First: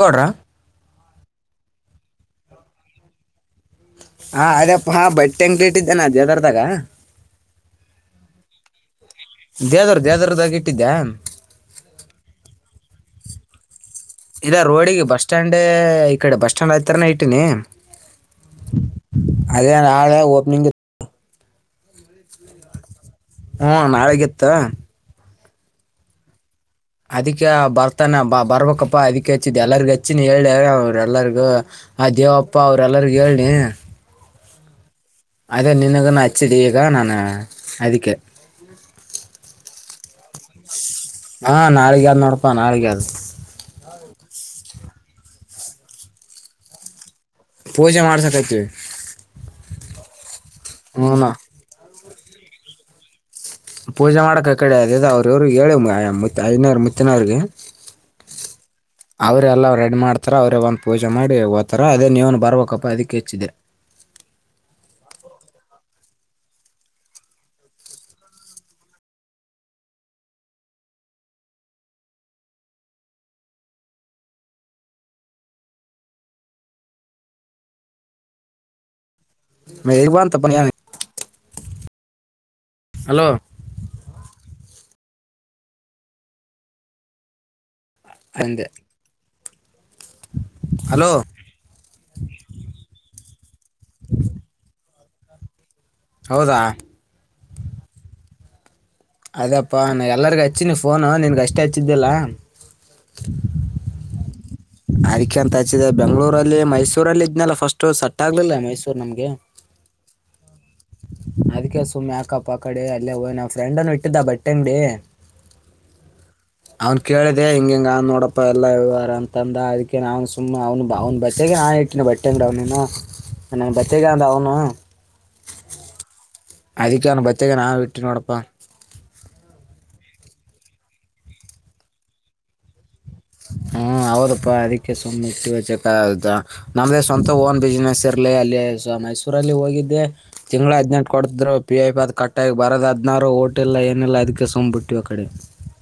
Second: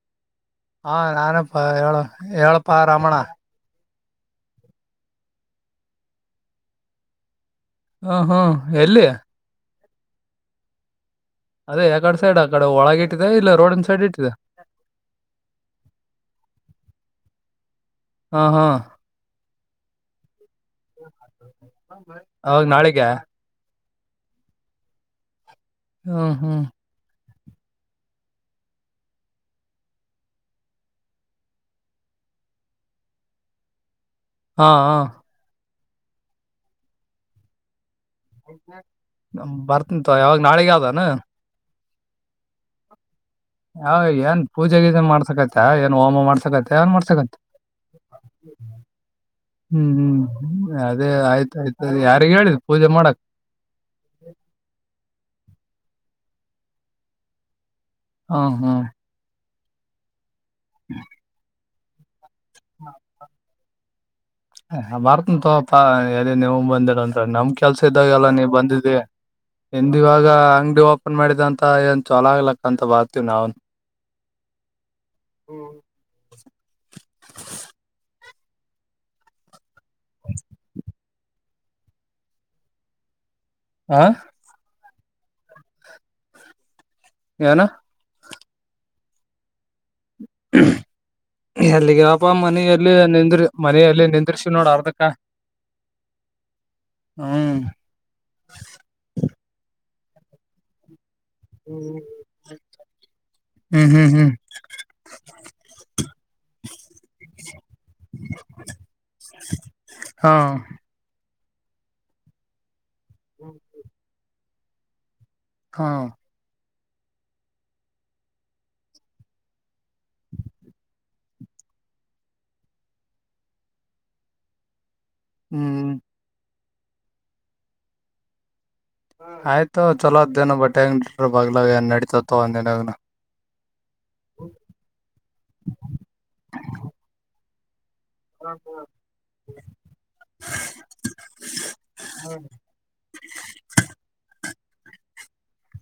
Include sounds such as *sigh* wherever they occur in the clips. ಗೋಡ್ರಾ ಹಾ ನಾನಪ್ಪ ಹೇಳ ಹೇಳಪ್ಪಾ ರಮಣ ಹಾ ಅದಪ್ಪಾ ಹಾ ಬಟ್ ಅಂಗಕ್ ಇಟ್ಟಿದ್ದನೆ ಅಲ್ಲಿ ದೆದರ್ದಾಗ ಹ್ಮ ಹ್ಮ್ ಎಲ್ಲಿ ದೇದರ್ ದದ್ರದಾಗ ಇಟ್ಟಿದ್ದ್ಯಾ ಅದೇ ಯಕಡೆ ಸೈಡ್ ಆ ಕಡೆ ಒಳಗ ಇಟ್ಟಿದೆ ಇಲ್ಲ ರೋಡಿನ ಸೈಡ್ ಇಟ್ಟಿದೆ ಇದ ರೋಡಿಗೆ ಬಸ್ ಸ್ಟಾಂಡ್ ಈ ಕಡೆ ಬಸ್ ಸ್ಟ್ಯಾಂಡ್ ಆಐತರನ ಇಟ್ಟೀಿನಿ ಹಾ ಹಾ ಅೇ ನಾಳೆ ಓಪನಿಂಗ್ ಅವಾಗ ನಾಳೆಗೆ ಹ್ಮ ನಾಲಿಗ ಜಿತ್ತ ಹ್ಮ ಹ್ಮ ಅದಕ್ಕೆ ಬರ್ತಾನ ಬ ಬರ್ಬೇಕಪ್ಪಾ ಅದಿ ಹೆಚ್ಚಿದ್ ಎಲ್ಲರಿಗ ಹಚ್ಚಿನ ಹೇಳ ಅವರು ಎಲ್ಲರಿಗೂ ಆ ದೇವಪ್ಪಾ ಅವ್ರಲ್ಲರಿಗೂ ಹೇಳನಿ ಹಾ ಹ ಅದೇ ನಿಿನಗ ಹಚ್ಚಡಿ ಈಗ ನಾನ ಅದಕ್ಕೆ ಬರ್ತಂತ ಯಾವಾಗ ನಾಳಗಾವ್ದಾನ ಹಾ ನಾಳಗದ ನೋಡಪ ನಾಳಗ ಆದಾ ಹ ಏನ್ ಪೂಜೆ ಗೀಜ ಮಾಡ್ಸಕತ ಏನ್ ಹೋಮ ಮಾಡ್ಸಕೈತ ಏನ್ ಮಾಡಸಕತ ಪೂಜೆ ಮಾಡ್ಸಕತ್ತೀವಿ ಹ್ಮ್ ಹ್ಮ್ ಅದೇ ಹ್ಞೂ ಆಯ್ತ ಆಯ್ತು ಯಾರಿಗ ಹೇಳಿದ್ ಪೂಜೆ ಮಾಡಕ್ ಪೂಜೆ ಮಾಡಕೆ ಅಕಡೆ ಅದೇದೊ ಇವ್ರೀಗೆ ಇವ್ರರು ಹೇಳು ಮುತ್ ಐನೋರ್ ಮುತ್ತಿನವ್ರಿಗೆ. ಹಾ ಹಾ ಅವರೆಲ್ಲ ರೆಡಿ ಮಾಡ್ತಾರೆ ಅವ್ರೇ ಬಂದು ಪೂಜೆ ಮಾಡಿ ಓತರ ಅದೇ ನೀವುನು ಬರ್ಬೇಕಪ್ಪ ಅದಕ್ಕೆ ಹೆಚ್ಚಿದೆ. ಬರ್ತಿನ್ ತೋಪ ಎ ನೀವ ಬಂದಿರಂದ್ರ ನಮ್ ಕೆಲ್ಸ ಇದ್ದಾಗ ಎಲ್ಲಾ ನೀವ್ ಬಂದಿದಿ. ನಿಂದ್ ಇವಾಗ ಅಂಗಡಿ ಓಪನ್ ಮಾಡಿದಂತ ಏನ್ ಚಲೊ ಆಗ್ಲಕ್ಕ ಅಂತ ಬರ್ತವಿ ನಾವುನು. ಮ ಬ ಅಂತಪ್ಪ ಹಲೋ ಆ ಏನ ಅಂದೆ ಹಲೋ ಎಲ್ಲಿಗ್ಯೋಪಾ ಮನೆಯಲ್ಲಿ ನಿಂದ್ರು ಮನೆಯಲ್ಲಿ ನಿಂದ್ರಿಸಿ ನೋಡ ಅರ್ದಕ್ಕ. ಹೌದಾ ಹ್ಮ ಅದೇಪ್ಪಾ ನಾ ಎಲ್ಲರಿಗೂ ಹಚ್ಚಿ ನೀ ಫೋನು ನಿನ್ಗೆ ಅಚ್ಚ್ ಹ್ಮ್ ಹ್ಮ್ ಹ್ಮ್ ಅದ್ಕೆ ಅಂತ ಹಚ್ಚಿದೆ ಬೆಂಗಳೂರಲ್ಲಿ ಮೈಸೂರಲ್ಲಿ ಇದ್ನಲ್ಲ ಫಸ್ಟು ಸಟ್ ಆಗ್ಲಿಲ್ಲ ಮೈಸೂರ್ ನಮ್ಗೆ. ಹಾಂ ಅದಕ್ಕೆ ಸುಮ್ಮ್ನೆ ಯಾಕಪ್ಪ ಅಕಡೆ ಅಲ್ಲೇ ಹೋನ್ ನನ್ ಫ್ರೆಂಡನ್ನು ಇಟ್ಟಿದ್ದ ಬಟ್ಟೆ ಅಂಗಡಿ. ಹಾಂ ಅವ್ನು ಕೇಳಿದೆ ಹಿಂಗಿಂಗ ನೋಡಪ್ಪ ಎಲ್ಲ ವ್ಯವಹಾರ ಅಂತಂದ ಅದಕ್ಕೆ ನ ಅವನು ಸುಮ್ಮ್ ಅವನು ಅವ್ನ ಬಟ್ಟೆಗೆ ನಾನ್ *unintelligible* ಬತ್ತೀನಿ ಅಂದ ಅವನು. ಹ್ಮ್ ಅದಕ್ಕೆ ಅವ್ನು ಬತ್ತಗ ನಾವು ಇಟ್ಟೀವಿ ನೋಡಪ್ಪ. ಆಯ್ತು ಚಲೋ ಅದ್ದೇನೋ ಬಟ್ಟೆ ಅಂಗಡಿ ಇಟ್ರೇ ಬಗ್ಲಾಗೆ ಏನ್ ನಡಿತತ್ ತಗೋ ಒಂದೇನಾಗನ. ಹ್ಮ ಹೌದಪ್ಪಾ ಅದಕ್ಕೆ ಸುಮ್ನ್ ಇಟ್ಟೀವಿ ಚಕ ನಾವೇ ಸ್ವಂತ ಓನ್ ಬಿಸ್ನೆಸ್. *unintelligible* ಲೇ ಅಲ್ಲೆ ಮೈಸೂರಲ್ಲಿ ಹೋಗಿದ್ದೆ. ತಿಂಳ ಹದನೆಂಟು ಕೊಡ್ತಿದ್ರು ಪಿ ಐಫ್ ಎಲ್ಲಾ ಕಟ್ಟ್ ಆಗಿ ಬರದೇ ಹದ್ನಾರು ಊಟ ಇಲ್ಲ ಏನೆಲ್ಲ ಅದಕ್ಕೆ ಸುಂಮ್ ಬಿಟ್ಟವಿ ಆ ಕಡೆ.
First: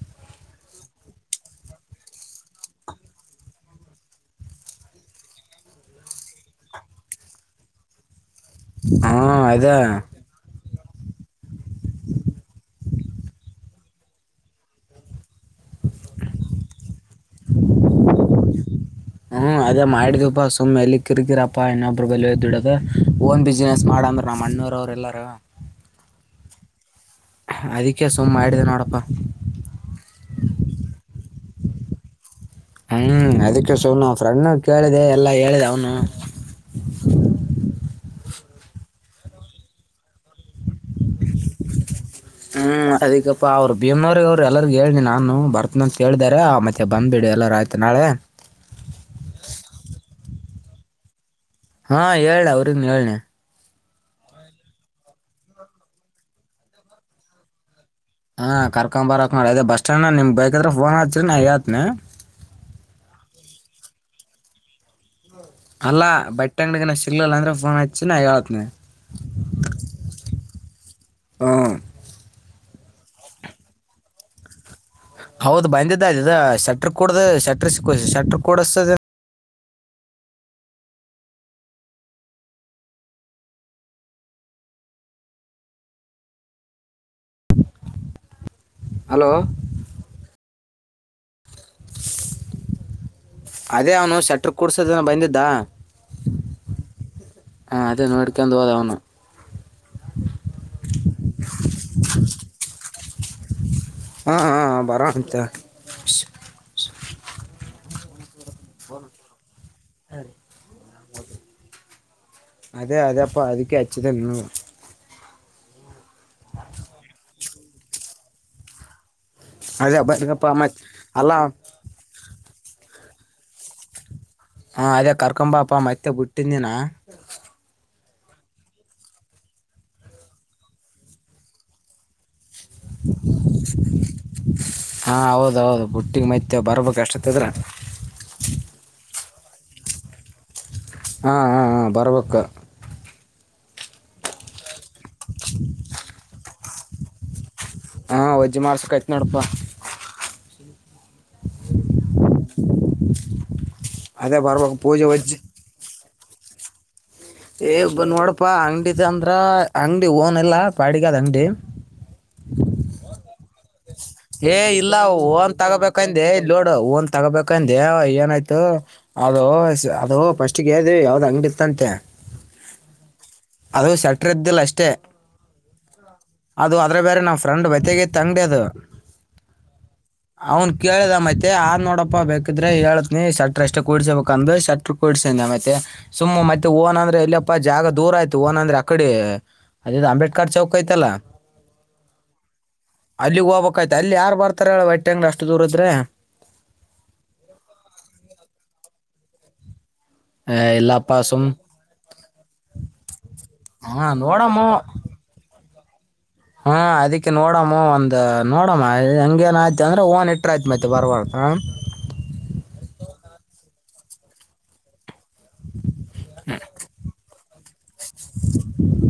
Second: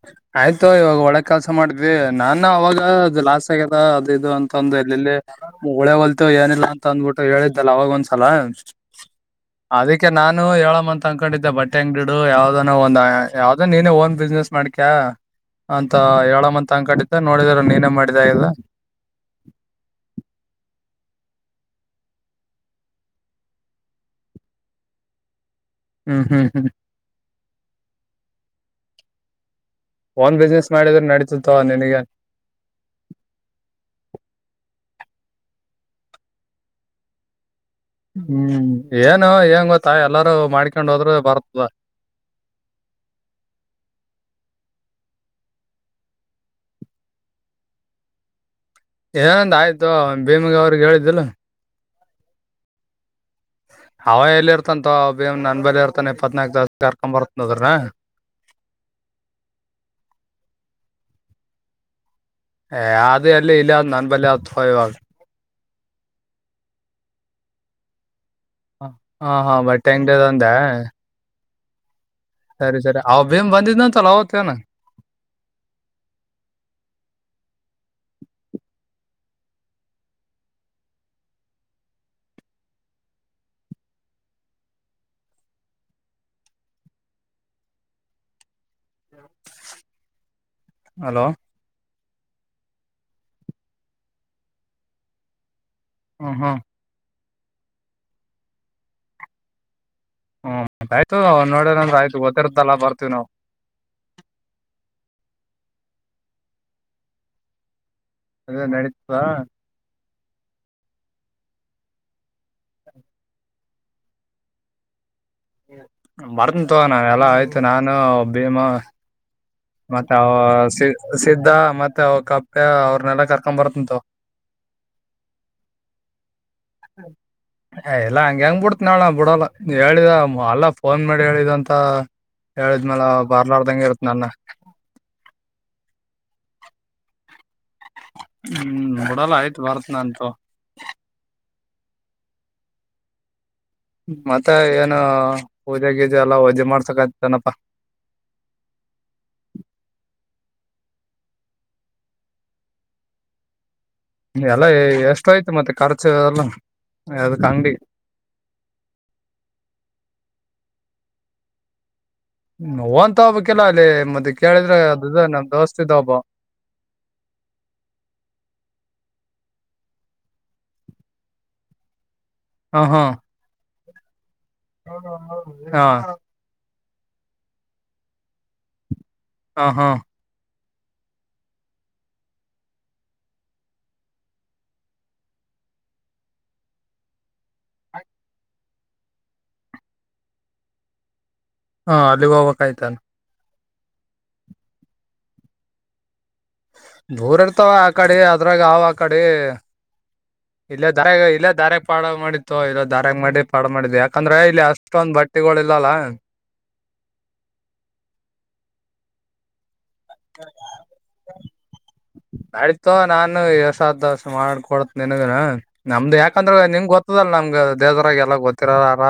ಹ ಆಯ್ತು ಇವಾಗ ಒಳ್ಳೆ ಕೆಲ್ಸ ಮಾಡಿದ್ವಿ ನಾನು ಅವಾಗ ಅದು ಲಾಸ್ ಆಗ್ಯದ ಅದು ಇದು ಅಂತ ಅಂದು ಎಲ್ಲೆಲ್ಲಿ. ಉಳೆ ಹೊಲ್ತು ಏನಿಲ್ಲ ಅಂತ ಅಂದಬಿಟ್ಟು ಹೇಳಿದ್ದಲ್ಲ ಅವವಾಗ ಒಂದ್ಸಲ. ಹಾಂ ಅದೇ ಅದಕ್ಕೆ ನಾನು ಹೇಳಮ್ಮಂತ್ ತಕೊಂಡಿದ್ದೆ ಬಟ್ಟೆ ಅಂಗ್ಡಿ ಇಡು ಯಾವ್ದಾನ ಒಂದು ಯಾವ್ದೋ ನೀನೇ ಓನ್ ಬಿಸ್ನೆಸ್. ಮಾಡ್ಕ್ ಅಂತ ಏಳ ಮಂತ ಅನಕಂಡಿದ್ದೇ ನೋಡಿದ್ರೇ ನೀನೇ ಮಾಡಿದೆ ಆಗದ. ಹ್ಮ್ ಅದೇ ಮಾಡಿದ್ವಪಾ ಸುಮ್ಮ್ ಎಲ್ಲಿ ಕಿರಿಕಿರಿ ಯಪ್ಪಾ ಇನ್ನೊಬ್ರ ಬಲಿ ಹೋಗ್ ದುಡಿಯೋದು ಓನ್ ಬಿಸಿನೆಸ್ ಮಾಡಂದ್ರ ನಮ್ ಅಣ್ಣೊರು ಅವರೆಲ್ಲರು ಹ್ಮ್ ಹ್ಮ್ ಹ್ಮ್ ಅದಕ್ಕೆ ಸುಮ್ಮ ಮಾಡಿದೆ ನೋಡಪ್ಪ. ಓನ್ ಬಿಸ್ನೆಸ್ ಮಾಡಿದ್ರೆ ನಡತಿತ್ತು ತಗೋ ನಿನಗೆನೆ. ಹ್ಮ್ ಅದಕ್ಕೆ ಸುಮ್ನೆ ನಮ್ ಫ್ರೆಂಡ್ನು ಕೇಳಿದೆ ಎಲ್ಲಾ ಹೇಳಿದ ಅವನು. ಹ್ಮ್ ಏನು ಎನ್ ಗೊತ್ತಾ ಎಲ್ಲಾರೂ ಮಾಡ್ಕೊಂಡ್ ಹೋದ್ರೇ ಬರ್ತದ. ಹ್ಮ್ ಅದಕ್ಕಪ್ಪಾ ಅವ್ರು ಭೀಮರು ಇವ್ರು ಎಲ್ಲರಿಗ ಹೇಳನಿ ನಾನು ಬರ್ತನ ಅಂತೇಳ್ದಾರೆ ಆ ಮತ್ತೆ ಬಂದ್ ಬಿಡಿ ಎಲ್ಲಾರ ಆಯ್ತ. ನಾಳೆ ಏನೂ ಒಂದು ಆಯ್ತಿ ಬೀಮ ಅವ್ರಿಗೆ ಹೇಳಿದ್ದಿಲ್ಲ. ಹಾ ಹೇಳ ಅವ್ರ ಹೇಳ್ ನ ಅವ ಎಲ್ಲಿ ಇರ್ತಂತ್ ನನ್ ಬಲಿ ಇರ್ತಾನ ಇಪ್ಪತ್ನಾಲ್ಕು ತಾಸ್ ಕರ್ಕೊ್ ಬರ್ತನ ಅದರ ಹಾ ಕರ್ಕಂಬರ ಬಾ ರಪ್ಪ ಇದು ಬಸ್ ಸ್ಟಂಡ್ ನ ನಿಮ ಬೇಕಿದ್ರೆ ಫೋನ್ ಹಚ ನಾ ಹೇಳ್ತನಿ ಅದದು ಅಲ್ಲ ಇಲ್ಲ ನನ್ ಬಲೆ ಅತ್ಯವಾಗ ಅಲ್ಲ ಬಟ್ಟೆ ಅಂಗಡಿಗೆ ಸಿಗ್ಲಿಲ್ಲ ಅಂದೆ ಫೋನ್ ಹಚ್ಚಿ ನಾ ಹೇಳ್ತೀನನೆ ಹಾ ಹಾ ಬಟ್ಟೆ ಅಂಗಡಿ ಅಂದ ಹಾ ಸರಿ ಸರಿ ಅವ ಬೀಮ್ ಬಂದಿದ್ ಅಂತಲ್ಲ ಅವತ್ತೇನ ಹೌದು ಬಂದಿದ್ದ ಅ ಶಟರ್ ಕೂಡದ ಶಟರ್ ಸಿ ಶಟರ್ ಕೊಡಸ ಹಲೋ ಹಲೋ ಅದೇ ಅವನು ಶೆಟರ್ ಕುಡ್ಸೋದನ್ನು ಬಂದಿದ್ದ ಹ್ಮ ಹ್ಮ ಹ ಅದೇನ್ನು ಹಿಡಕೊಂಡು ಹೋದ ಅವನು ಹೂ ಆಯ್ತ ನೋಡದಂದ್ರೆ ಆಯ್ ಗೊತ್ತಿರದಲ್ಲ ಬರ್ತೀವಿ ನಾವು ಹಾಂ ಹಾ ಬರೋ ಅಂತ. ಅಧೆ ನಡೀತದಾ ಅದೇ ಅದೇ ಅಪ್ಪ ಅದಕ್ಕೆ ಅಚ್ಚುದನೆ ಇವ್ನು ಬರ್ತನ್ ತಗ ನ ಎಲ್ಲಾ ಆಯ್ತು ನಾನು ಭೀಮ ಅದೇ ಮತ್ತೆ ಅವ ಬರ್ರಪ್ಪ ಮತ್ತೆ ಅಲ್ಲ ಸಿದ್ದ ಮತ್ತೆ ಅವ ಕಪ್ಪೆ ಅವ್ರನೆೆಲ್ಲ ಕರ್ಕೊಂಡ್ ಬರ್ತ್ನೀ ತೋ ಹಾ ಅದೇ ಕರ್ಕೊಂಬಪ್ಪ ಮತ್ತೆ ಬಿಟ್ಟಿನೀನು ಆ ರಿ *inaudible* ಏ ಎಲ್ಲಾ ಹಂಗಗೆ ಹೆಂಗ್ ಬಿಡ್ತ ನ ಬಿಡಲ್ಲ ಹೇಳಿದ ಅಲ್ಲ ಫೋನ್ ಮಾಡಿ ಹೇಳಿದ ಅಂತ ಹೇಳಿದ್ಮೇಲೆ ಬರದಂಗೆ ಇರ್ತೀನಿ ನನ್ನ ಹಾ ಹೌದೌದು ಬುಟ್ಟಿಗೆ ಮೈತ ಬರ್ಬೇಕ ಅಷ್ಟತ್ತದ್ರ ಹ್ಮ್ ನೋಡಲ್ಲ ಆಯ್ತು ಬರತಅಂತ ತೊ. ಹಾ ಹಾ ಹಾ ಬರಬೇಕು. ಮತ್ತೆ ಏನು ಪೂಜೆ ಗೀಜೆ ಎಲ್ಲಾ ವಜೆ ಮಾಡ್ಸಕತನಪ್ಪಾ ಹಾ ವಜ್ಜ ಮಾಡ್ಸ್ಕಾಯತ್ ನೋಡಪ್ಪಾ. ಅದೇ ಎಲ್ಲ ಬರ್ಬೇಕು ಪೂಜೆ ಎಷ್ಟ ಒಜ್ಜಿ ಆಯ್ತು ಮತ್ತೆ ಖರ್ಚು ಎಲ್ಲ ಅದಕ್ ಅಂಗಡಿ ಏ ಬ ನೋಡಪ್ಪಾ ಅಂಗಡಿ ಅಂದ್ರ ಅಂಗಡಿ ಓನ್ ಎಲ್ಲಾ ಬಾಡಿಗೆದ ಅಂಗಡಿ. ನೋ ಅಂತ ಹಬ್ಬಕ್ಕೆಲ್ಲ ಅಲ್ಲಿ ಮತ್ತೆ ಕೇಳಿದ್ರೆ ಅದು ನಮ್ ದೋಸ್ತ ಇದ ಒಬ್ಬ ನೋಡು ಹ ಓನ್ ತಗೋಬೇಕಂದೆ ಏನಾಯ್ತು ಅದ ಅದ ಪಫಸ್ಟಗೆ ಹೇಳ್ದ ಯಾವ್ದ್ ಅಂಗಡಿ ಇತ್ತಂತೆ ಹಾ ಹಾ ಅದು ಸೆಟ್ರದ್ದಿಲ್ಲ ಅಷ್ಟು ಹಾ ಅದು ಅ್ರ ಬೇರೆ ನಾವ್ ಫ್ರೆಂಡ್ ಬತೆಗ ತಂಗಡಿ ಅದು ಹಾ ಹಾ ಅವನ್ ಕೇಳಿದ ಮತ್ತೆ ಆ ನೋಡಪ್ಪ ಬೇಕಿದ್ರೆ ಹೇಳತ್ನಿ ಶತೃ ಎಷ್ಟೇ ಕೂಡ್ಸಬೇಕಕ್ ಅಂದ ಶತೃ ಕುಡ್ಸ ಮತ್ತೆ ಸುಮ್ಮ್ ಮತ್ತೆ ಓನ್ಂದ್ರೆ ಇಲ್ಲಿಪ್ಪಾ ಜಾಗ ದೂರ ಆಯ್ತು ಓನ್ ಅಂದ್ರೆ ಅಡೆ ಅದ ಅಂಬೇಡ್ಕರ್ ಚೌಕ್ ಯ್ತಲ್ಲಾ ಹಾ ಅಲ್ಲಿಗೆೋಗ್ಕ್ ಆಯ್ತಾನ ಅಲ್ಲಿಗ್ ಹೋಗ್ಬೇಕಯ್ತ ಅಲ್ಲಿ ಯಾರ ಬರ್ತಾರ ಹೇಳು ವೈಟಿಂಗ್ ಅಷ್ಟು ದೂರ ಇದ್ರೆ. ಬೂರ್ ಇರ್ತಾವ ಆ ಕಡೆ ಅದ್ರಾಗ ಅವ ಆ ಕಡೆ ಏ ಇಲ್ಲೇ ದಾರ ಇಲ್ಲಪ್ಪಾ ಸುಮ್ ಇಲ್ಲೇ ದಾರ ಪಾಡ ಮಾಡಿತ್ತು ಇಲ್ಲ ದಾರ ಮಾಡಿ ಪಾಡ ಮಾಡಿದ್ ಹಾ ಯಾಕಂದ್ರೆ ಇಲ್ಲಿ ನೋಡಮ್ಮ ಅಷ್ಟೊಂದ ಬಟ್ ತಿಗೋಳ ಈಲ್ಲಲ್ಲಾ ಹಾ ಅದಿಕ್ಕೆ ನೋಡಮ್ಮ ಒಂದ್ ನೋಡಮ್ಮ ಹಂಗೇನ್ ಆಯ್ತ. ತಾರಾ ಓನ್ ಎಟ್ರ ಐತ ಮತ್ತೆ ಬರವರ ಹಾ ನಯತೋ ನಾನು ಏಸ್ಟು ಆಗುತೋ ಅಷ್ಟು ಮಾಡಕೊಡ್ ನೆನಾಗ ನಮ್ದು ಯಾಕಂದ್ರೆ ನಿಮ್ ಗೊತ್ತದಲ್ಲ ನಮ್ಗೆ ದೇವದ್ರಾಗ ಎಲ್ಲ ಗೊತ್ತಿರಾರ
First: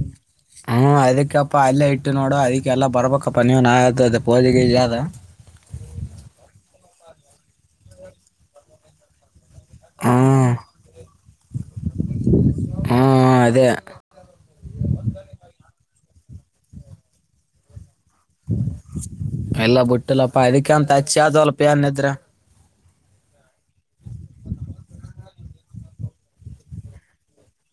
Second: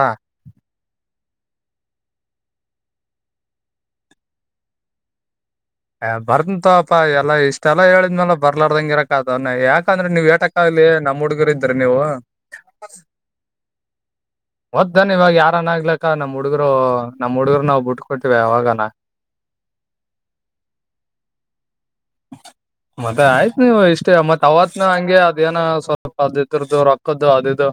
ಹ ಅದಕ್ಕಪ್ಪ ಅಲ್ಲೇ ಇಟ್ಟು ನೋಡು ಅದಕ್ಕೆಲ್ಲ ಬರ್ಬೇಕಪ್ಪ ನೀವುಾದು ಅದು ಪೋಜಿಗೆ ಇಲ್ಲ ಅದು ಬರ್ತಂತಪ್ಪಾ ಎ ಇಷ್ಟ ಎಲ್ಲ ಹೇಳಿದ್ಮೇಲೆ ಬರ್ಲಾರ್ದಂಗಿರಕ್ ಅದನ್ನ ಯಾಕಂದ್ರೆ ಹ್ಞೂ ನೀವ ಏಟಕ್ ಅಲ್ಲಿ ನಮ್ಮ್ ಹುಡ್ಗರು ಇದ್ರ ನೀವು ಹ್ಮ ಅದೇ ಒದ್ದನ್ ಇವಾಗ ಯಾರನ ಆಗ್ಲಕ್ಕ ನಮ್ಮ್ ಹುಡುಗರು ನಮಮ್ಮ ಹುಡುಗರು ನಾವವು ಬಿಟ್ಕೊತೀವಿ ಅವಾಗಾನ ಎಲ್ಲ ಬಿುಟ್ಟಿಲ್ಲಪ್ಪ ಅದಕ್ಕೆ ಅಂತ ಅಚ್ಚಿ ಆದವಲ್ಲಪ ಏನದ್ರ ಹ ಮತ್ತೆ ಆಯ್ತ್ ನೀವು ಇಷ್ಟೇ ಮತ್ ಅವತ್ ನ ಹಂಗೆ ಅದ ಏನ ಸ್ವಲ್ಪ ಅದುರದದು ರೊಕ್ಕದ್ದು ಅದಿದ್ದು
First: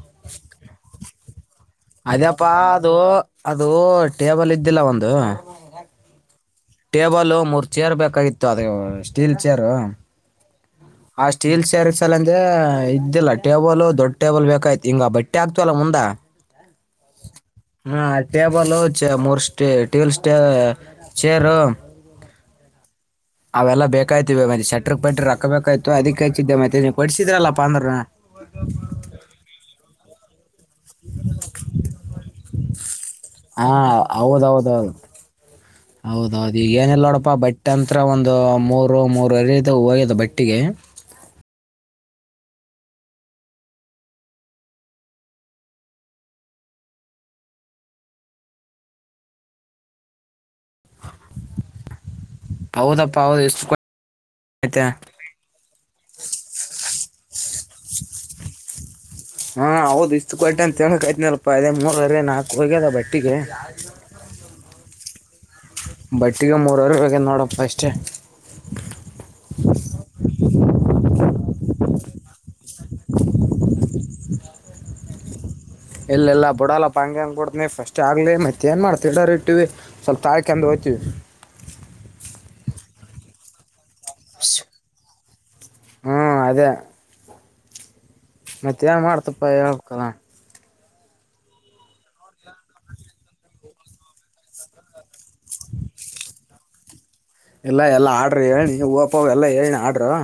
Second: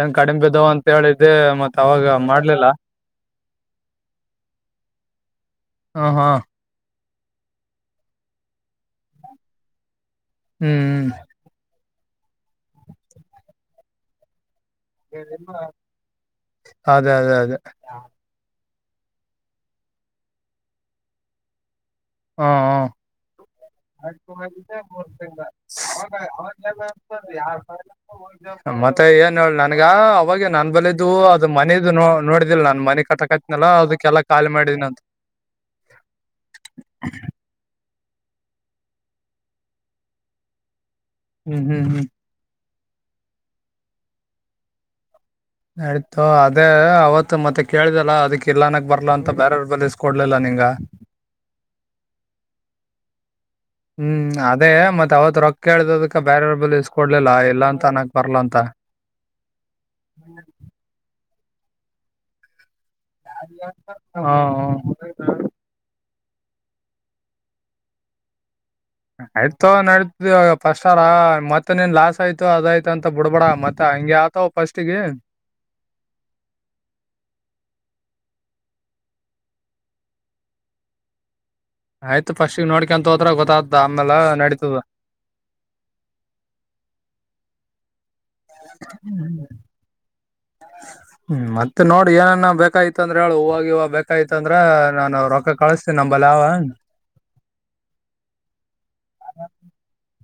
ಏನ್ ಕಡಿಂಬೆ ಅದುಾವ ಅಂತ ಹೇಳಿದ್ದೆ ಮತ್ತೆ ಅದ್ಯಪ್ಪಾ ಅದು ಅದು ಟೇಬಲ್ ಇದ್ದಿಲ್ಲ ಒಂದು ಹಾ ಹಾ ಟೇಬಲ್ ಮೂರ್ ಚೇರ್ ಬೇಕಾಗಿತ್ತು ಅದು ಸ್ಟೀಲ್ ಚೇರ್ ಹ್ಮ್ ಸ್ಟೀಲ್ ಸೇರ್ಸಲ್ಲ ಅಂದ್ರೆ ಇದ್ದಿಲ್ಲ ಟೇಬಲ್ ದೊಡ್ಡ ಟೇಬಲ್ ಬೇಕಾಯ್ತು ಹಿಂಗ ಬಟ್ಟೆ ಆಗ್ತವಲ್ಲ ಮುಂದ ಅದೇ ಅದೇ ಅದೇ ಹ್ಮ ಟೇಬಲ್ ಚ ಮೂರ್ ಟೇಬಲ್ ಸ್ಟ ಚೇರು ಹಾ ಹ ಅವೆಲ್ಲ ಬೇಕಾಯ್ತಿವಿ ಮತ್ತೆ ಶಟ್ರರ್ ಪ ಬಿಟ್ಟ್ರ ರೊಕ್ಕ ಬೇಕಾಯ್ತತ್ತು ಅದಕ್ ಹೆಚ್ಚಿದ್ದೆ ಮತ್ತೆ ನೀ ಪಡ್ಸಿದ್ರಲ್ಲಪ್ಪಾ ಅಂದ್ರ ಮತ್ತೆ ಏನ್ ಹೇಳ ನನ್ಗ ಅವಾಗ ನನ್ ಬಲಿದದು ಅದ ಮನದು ನೋ ನೋಡಿದಿಲ್ಲ ನಾನ್ ಮನೆ ಹಾ ಕಟ್ಟಕತ್ನಲ್ಲ ಅದಕ್ಕೆಲ್ಲ ಖಾಲಿ ಮಾಡಿದಿನನ ಹೌದೌದೌದು ಅಂತ ಹೌದೌದು ಈಗಏನಿಲ್ಲ ನೋಡಪ್ಪ ಬಟ್ಟೆ ಅಂತತ್ರ ಒಂದು ಮೂರು ಮೂರ ಎರದು ಹೋಗದು ಬಟ್ಟಿಗೆ ಹ್ಮ್ ಹ್ಮ್ ಹ್ಮ್ ನಯತು ಅದೇ ಅವತ್ತು ಮತ್ತೆ ಕೇಳಿದೆಲ್ಲ ಅದಕ್ ಇಲ್ಲನಕ್ ಬರ್ಲ ಅಂತ ಬೇರವ ಬಲಿಸಕ ಕೊಡ್ಲಿಲ್ಲ ನಿಂಗ ಪೌದ ಪಾವದ ಎಷ್ಟು ಹ್ಮ್ ಅದೇ ಮತ್ತತ್ ಅವತ್ ರೊಕ್ಕ ಕೇಳ್ದದಕ ಬೇರವ್ರ ಬಲ್ಲಿ ಇಸ್ಕೊಡ್ಲಿಲ್ಲ ಇಲ್ಲಾ ಅಂತ ಅನ್ನಕ್ ಬರ್ಲಾ ಅಂತ ಹಾ ಹೌದು ಇಷ್ಟು ಗಟ್ಟ ಅಂತ ಹೇಳಕಾಯತನ ಅಲ್ಪ್ಪ ಅದೇ ಮೂರಲ್ಲ ನಾಕು ಹೋಗ್ಯದ ಬಟ್ಟ ಹ ಬಟ್ಟಿಗೆ ಮೂರವರು ಬೇಕ ನೋಡ ಅಷ್ಟೇ ಆಯ್ತೋ ನಡತ ಪಫಸ್ಟ್ರ ಮತ್ತ ನೀನ್ ಲಾಸ್ ಆಯ್ತು ಅದಾಯ್ತು ಅಂತ ಬಿಡ್ಬೇಡ ಮತ್ತ ಹಂಗಗೆ ಆತ ಫಸ್ಟ್ಗೆ ಎಲ್ಲೆಲ್ಲ ಬ ಬಿಡಲ್ಲಪ್ಪ ಹಂಗೆ ಹಂಗೆ ಬಿಡ್ನಿ ಫಸ್ಟ್ ಆಗಲಿ ಮತ್ತ ಏನು ಮಾಡ್ತಿರಿ ಇಟ್ಟೀವಿ ಸ್ವಲ್ಪ ತಾಳ್ಕಂದು ಹಯ್ತೀವಿ ಆಯ್ತು ಪಫಸ್ಟ್ಗ ನೋಡ್ಕ ಅಂತ ಹೋತ್ರ ಗೊತ್ತಾದ್ ಆಮೇಲೆ ನಡಿತತದು ಹ್ಮ್ ಅದೇ ಮತ್ತೆ ಏನ್ ಮಾಡ್ತಪ್ಪ ಹೇಳ್ಲ್ಲಾ *inaudible* ಹ್ಮ್ ಮತ್ತೆ ನೋಡಿ ಏನನ ಬೇಕಾಯ ಅಂದ್ರ ಹೇಳ ಹೂವಾಗ ಇವಾಗ ಬೇಕಾಯತ ಅಂದ್ರ ನಾನು ರೊಕ್ಕ ಕಳಸ ನಂಬಲಾವ ಎಲ್ಲಾ ಎಲ್ಲಾ ಆರ್ಡರು ಹೇಳನಿ ಓಪೋ ಎಲ್ಲ ಹೇಳನಿ ಆರ್ಡರು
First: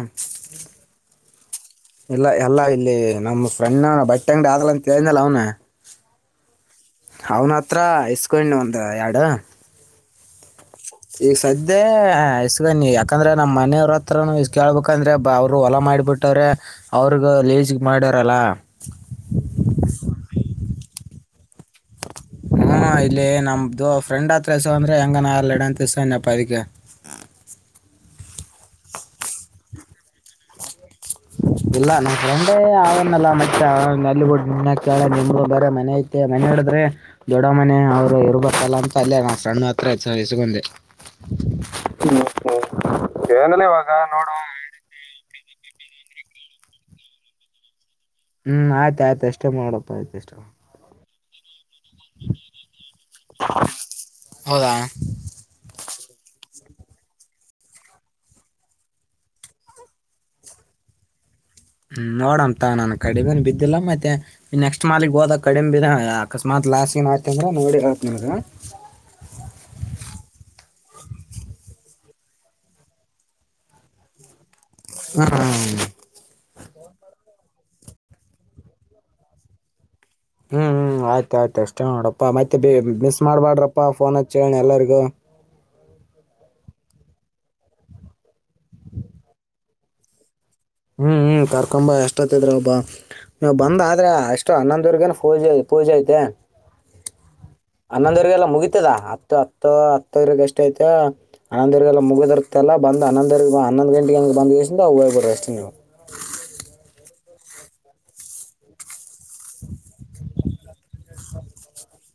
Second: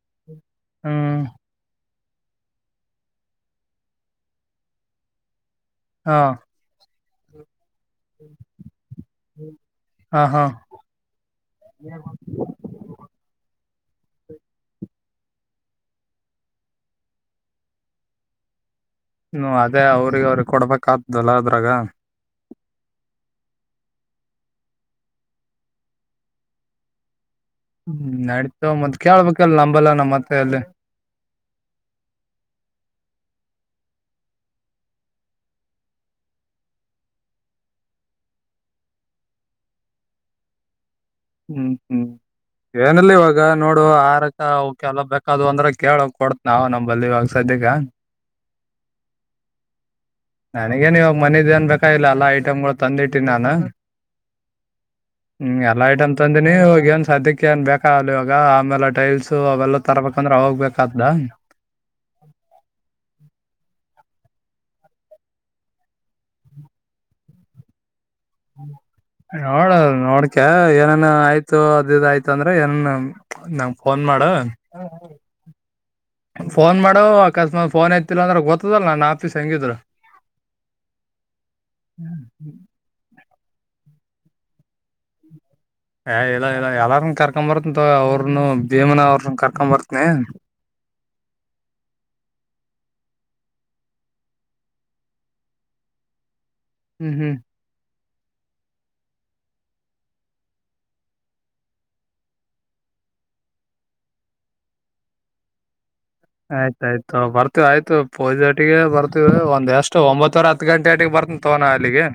ಹ್ಮ ಇಲ್ಲ ಎಲ್ಲ ಇಲ್ಲಿ ನಮ್ಮ ಫ್ರೆಂಡ್ ಬಟ್ಟೆ ಅಂಗಡಿ ಆದಗಲ್ಲ ಅಂತ ಹೇಳನಲ್ಲ ಅವ್ನು ಹಾ ಅವನ ಹತ್ರ ಇಸ್ಕೊಂಡಿ ಒಂದಂದು ಎರಡು ಹಾ ಹಾ ಈಗ ಸದ್ಯ ಇಷ್ಟಗ ನೀ ಯಾಕಂದ್ರೆ ನಮ್ಮ್ ಮನೆಯವ್ರತ್ರನು ಇಷ್ಟ ಕೇಳ್ಬಬೇಕಂದ್ರೆ ಅವರು ಹೊಲಾ ಮಾಡಿಬಿಟ್ಟು ಇಟ್ಟರೆ ಅವ್ರಗ ಲೇಸ್ಗೆ ಮಾಡ್ಯಾರಲ್ಲ ಹ ಅದೇ ಅವ್ರಿಗೆ ಅವ್ರಿಗೆ ಕೊಡ್ಬೇಕ ಆ್ತದಲ್ಲ ಅದ್ರಾಗ ಹ್ಮ್ ಇಲ್ಲಿ ನಮ್ದು ಫ್ರೆಂಡ್ ಹತ್ರ ಎಸವ ಅಂದ್ರೆ ಹೆಂಗನಲಡ ಅಂತಸತ ನ್ಯಪ್ಪಾ ಇದಗ ಹ್ಮ್ ನಡತವ ಮ್ ಕೇಳ್ಬೇಕಲ್ ನಂಬಲ್ಲ ನಮ್ಮಲ್ಲಿ *inaudible* ಇಲ್ಲ ನಮ್ಮ ಫ್ರೆಂಡೇ ಅವನ್ನಲ್ಲ ಮತ್ತೆ ಅಲ್ಲಿಬುಟ್ಟ ನಿನ್ನ ಕೇಳ ನಿಮು ಬರ ಮನೆ ಐತೆ ಮನೆ ಹಡಿದ್ರೆ ದೊಡ್ಡ ಮನೆ ಅವ ಇರ್ ಬಲ್ಲ ಅಂತ ಅಲ್ಲೇ ನ ಫ್ರಂಡ್ ಮಾತ್ರಸಗೊಂಡೆ ಹ್ಮ್ ಹ್ಮ್ ಏನಲ್ಲ ಇವಾಗ ಏನಿಲ್ಲ ನೋಡು ಇವಾಗ ನೋಡು ಆರಕ ಕೆಲವ ಬೇಕಾದದು ಅಂದ್ರೆ ಕೇಳ ಕೊಡತ್ ನಾವವು ನಂಬಲ್ಲಿ ಇವಾಗ ಸಧ್ಯ್ ಹ್ಮ್ ಆಯ್ತ ಆಯ್ತು ಅಷ್ಟೇ ಮಾಡಪ್ಪಾ ಆಯ್ತ ಅಷ್ಟೇ ನನಗ ನೀವಾಗ ಮನದ ಏನ್ ಬೇಕಾಗಿಲ್ಲ ಎಲ್ಲಾ ಐಟ್ಗಳು ತಂದಿಟ್ಟಿನಿ ನಾನು ಹೌದಾ ಹ್ಮ್ ಎಲ್ಲ ಐಟಮ್ ತಂದಿನಿ ಇ ಏನ್ ಸಧ್ಯಕ್ಕೆ ಏನ್ ಬೇಕಾಗಲಿ ಇವಾಗ ಆಮೇಲೆ ಟೈಲ್ಸ್ ಅವೆಲ್ಲ ತರಬೇಕಂದ್ರೆ ಹೋಗ್ಬೇಕಾದ್ದ ಹ್ಮ್ ನೋಡಂತ ನಾನ ಕಡೆಗನು ಬಿದ್ದಿಲ್ಲ ಮತ್ತೆ ಈ ನೆಕ್ಸ್ಟ್ ಮಾಲಿಕ್ಗ್ ಹೋದಾಗ ಕಡಿಮೆಿರಾ ಅಕಸ್ಮತ್ ಲಾಸ್ ಏನ್ಯತ ಅಂದ್ರ ನೋಡಿತ್ ನಿಮಗ ಹ್ಮ್ ನೋಡ ನೋಡ್ಕ ಏನನ್ ಆಯ್ತು ಅದದು ಆಯ್ತು ಅಂದ್ರೆ ಏನನ್ ನಂಗ ಫೋನ್ ಮಾಡ ಹ್ಮ ಹ್ಮ್ ಹ್ಮ್ ಹ್ಮ ಫೋನ್ ಮಾಡೋ ಅಕಸ್ಮಾತ್ ಫೋ ಯತಿವ ಅಂದ್ರೆ ಗೊತ್ತದಲ್ಲ ನನ್ನ ಆಫೀಸ್ ಹೆಂಗಿದ್ರು ಹ್ಮ್ ಹ್ಮ್ ಆಯ್ತ ಆಯ್ತು ಅಷ್ಟೇ ನೋಡಪ್ಪಾ ಮತ್ತೆ ಮಿಸ್ ಮಾಡ್ಬಾಡ್ರಪ್ಪಾ ಫೋನ್ ಹಚ್ಚೇಳಿ ಎಲ್ಲರಿಗೂ ಏ ಇಲ್ಲ ಇಲ್ಲ ಎಲ್ಲಾರನ್ ಕರ್ಕೊಂಬರ್ಂತ ಅವ್ರನು ಭೀಮನ ಅವ್ರನ್ ಕರ್ಕೊ ಬರ್ತನಿ ಹ್ಮ್ ಹ್ಮ್ ಕರ್ಕೊಂಬ ಎಷ್ಟತ್ತದ್ರ ಒಬ್ಬಾ ನೀವು ಬಂದಾದ್ರೆ ಅಷ್ಟು ಹನ್ನೊಂದಊರ್ಗ ಪೂಜೆ ಪೂಜೆ ಐತೆ ಹ್ಮ್ ಹ್ಮ್ ಹನ್ನೊಂದವ್ರಿಗೆಲ್ಲ ಮುಗೀತದ ಹತ್ತು ಹತ್ತು ಹತ್ತವ್ರಿಗೆ ಎಷ್ಟ ಐತ ಹನ್ನಂದ್ವರಿಗೆಲ್ಲ ಮುಗಿದದರ್ತಲ್ಲ ಬಂದ ಹನ್ನಂದವ ಹನ್ನೊಂದು ಗಂಟೆಗೆ ಬಂದವು ಹೋಗ್ಬ್ರ ಅಷ್ಟೇ ನೀವು *inaudible* ಆಯ್ತ್ ಆಯ್ತ್ ತಗೋಪ ಬರ್ತೀವಿ ಆಯ್ತು ಪೂಜೊತಿಗೆ ಬರ್ತೀವಿ. ಹತ್ತು ಗಂಟೆಟಿಗೆ ಬರ್ತನ ತಗೋ ಅಲ್ಲಿಗೆ.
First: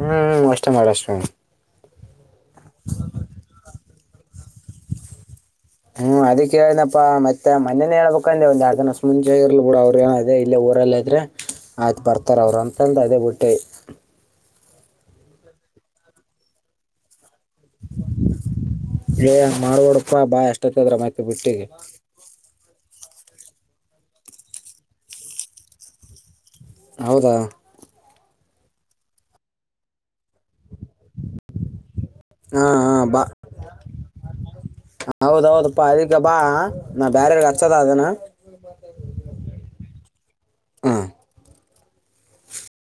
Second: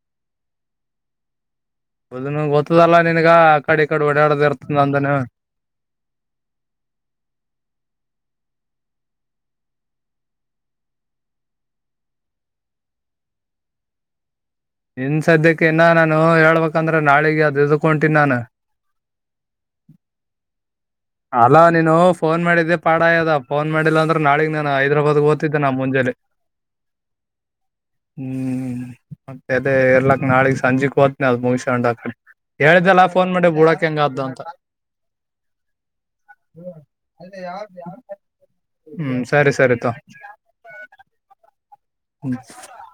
ಹ್ಮ್ ಅಷ್ಟ ಮಾರಷ್ಟ. ಹದ್ ಗೊತ್ತದಲ್ಲಾ ನನ್ಗ ಆ ಕಡೆ ಈ ಕಡೆ ಓಡಾಡದ ಇರ್ತದ ನಂದುನು. ಹ್ಮ್ ಅದಿಕ್ಕೆೇಳನಪ್ಪ ಮತ್ತೆ ಮನೇ ಹೇಳ್ಬೇಕಂದೆ ಒಂದ ಎರ್ಡ್ ದ ಅಸ ಮುಂಚೆ ಇರ್ ಬಿಡ ಅವ್ರ ಏನದೆ ಇ ಊರಲ್ಲೆ. ಆದರೆ ಆಯ್ತು ಬರ್ತಾರೆ ಅವರು ಅಂತಂದು ಅದೇ ಬಿಟ್ಟೆ. ಇನ್ ಸದ್ಯಕ್ಕೆ ಇನ್ನ ನಾನು ಹೇಳ್ಬೇಕಂದ್ರೆ ನಾಳಿಗೆ ಅದು ಇದಕೊಂತಿ ನಾನು. ಏಂಗ ಮಾಡ್ಬೋಡಪ್ಪಾ ಬಾ ಎಷ್ಟತ್ತದ್ರ ಮತ್. ಅಲ್ಲಾ ನೀನು ಫೋನ್ ಮಾಡಿದ್ದೆ. ಪಾ ಅದ ಪವನ್ ಮಾಡಿಲ್ಲ ಅಂದ್ರ ನಾಳಿಗೆ ಹೈದರಾಬಾದ್ ಹೋಗ್ತಿದ್ದೆ ನಾ ಮುಂಜೇಲಿ. ಹೌದಾ ಹ್ಮ್ ಮತ್ತೆ ಅದೇ ಇರ್ಲಾಕ್ ನಾಳಗ್ ಸಂಜೆಕ್ ಹೋನಿ ಅದ್ ಮುಗಿಸಕೊಂಡಾಕೊಂಡ. ಹಾಂ ಹೇಳ್ದಲ್ಲ ಹಾಂ ಫೋನ್ ಮಾಡಿ ಬೂಡಕ್ ಹೆಂಗಾದ್ದು ಅಂತ. ಹೌದೌದಪ್ಪಾ ಅದಕ್ಕೆ ಬಾ ನಾ ಬ್ಯಾರರ್ಗೆ ಅಚ್ಚನ ಅದನ. ಹ್ಮ್ ಸರಿ ಸರಿ ತ. ಹ್ಮ್ ಹ್ಮ್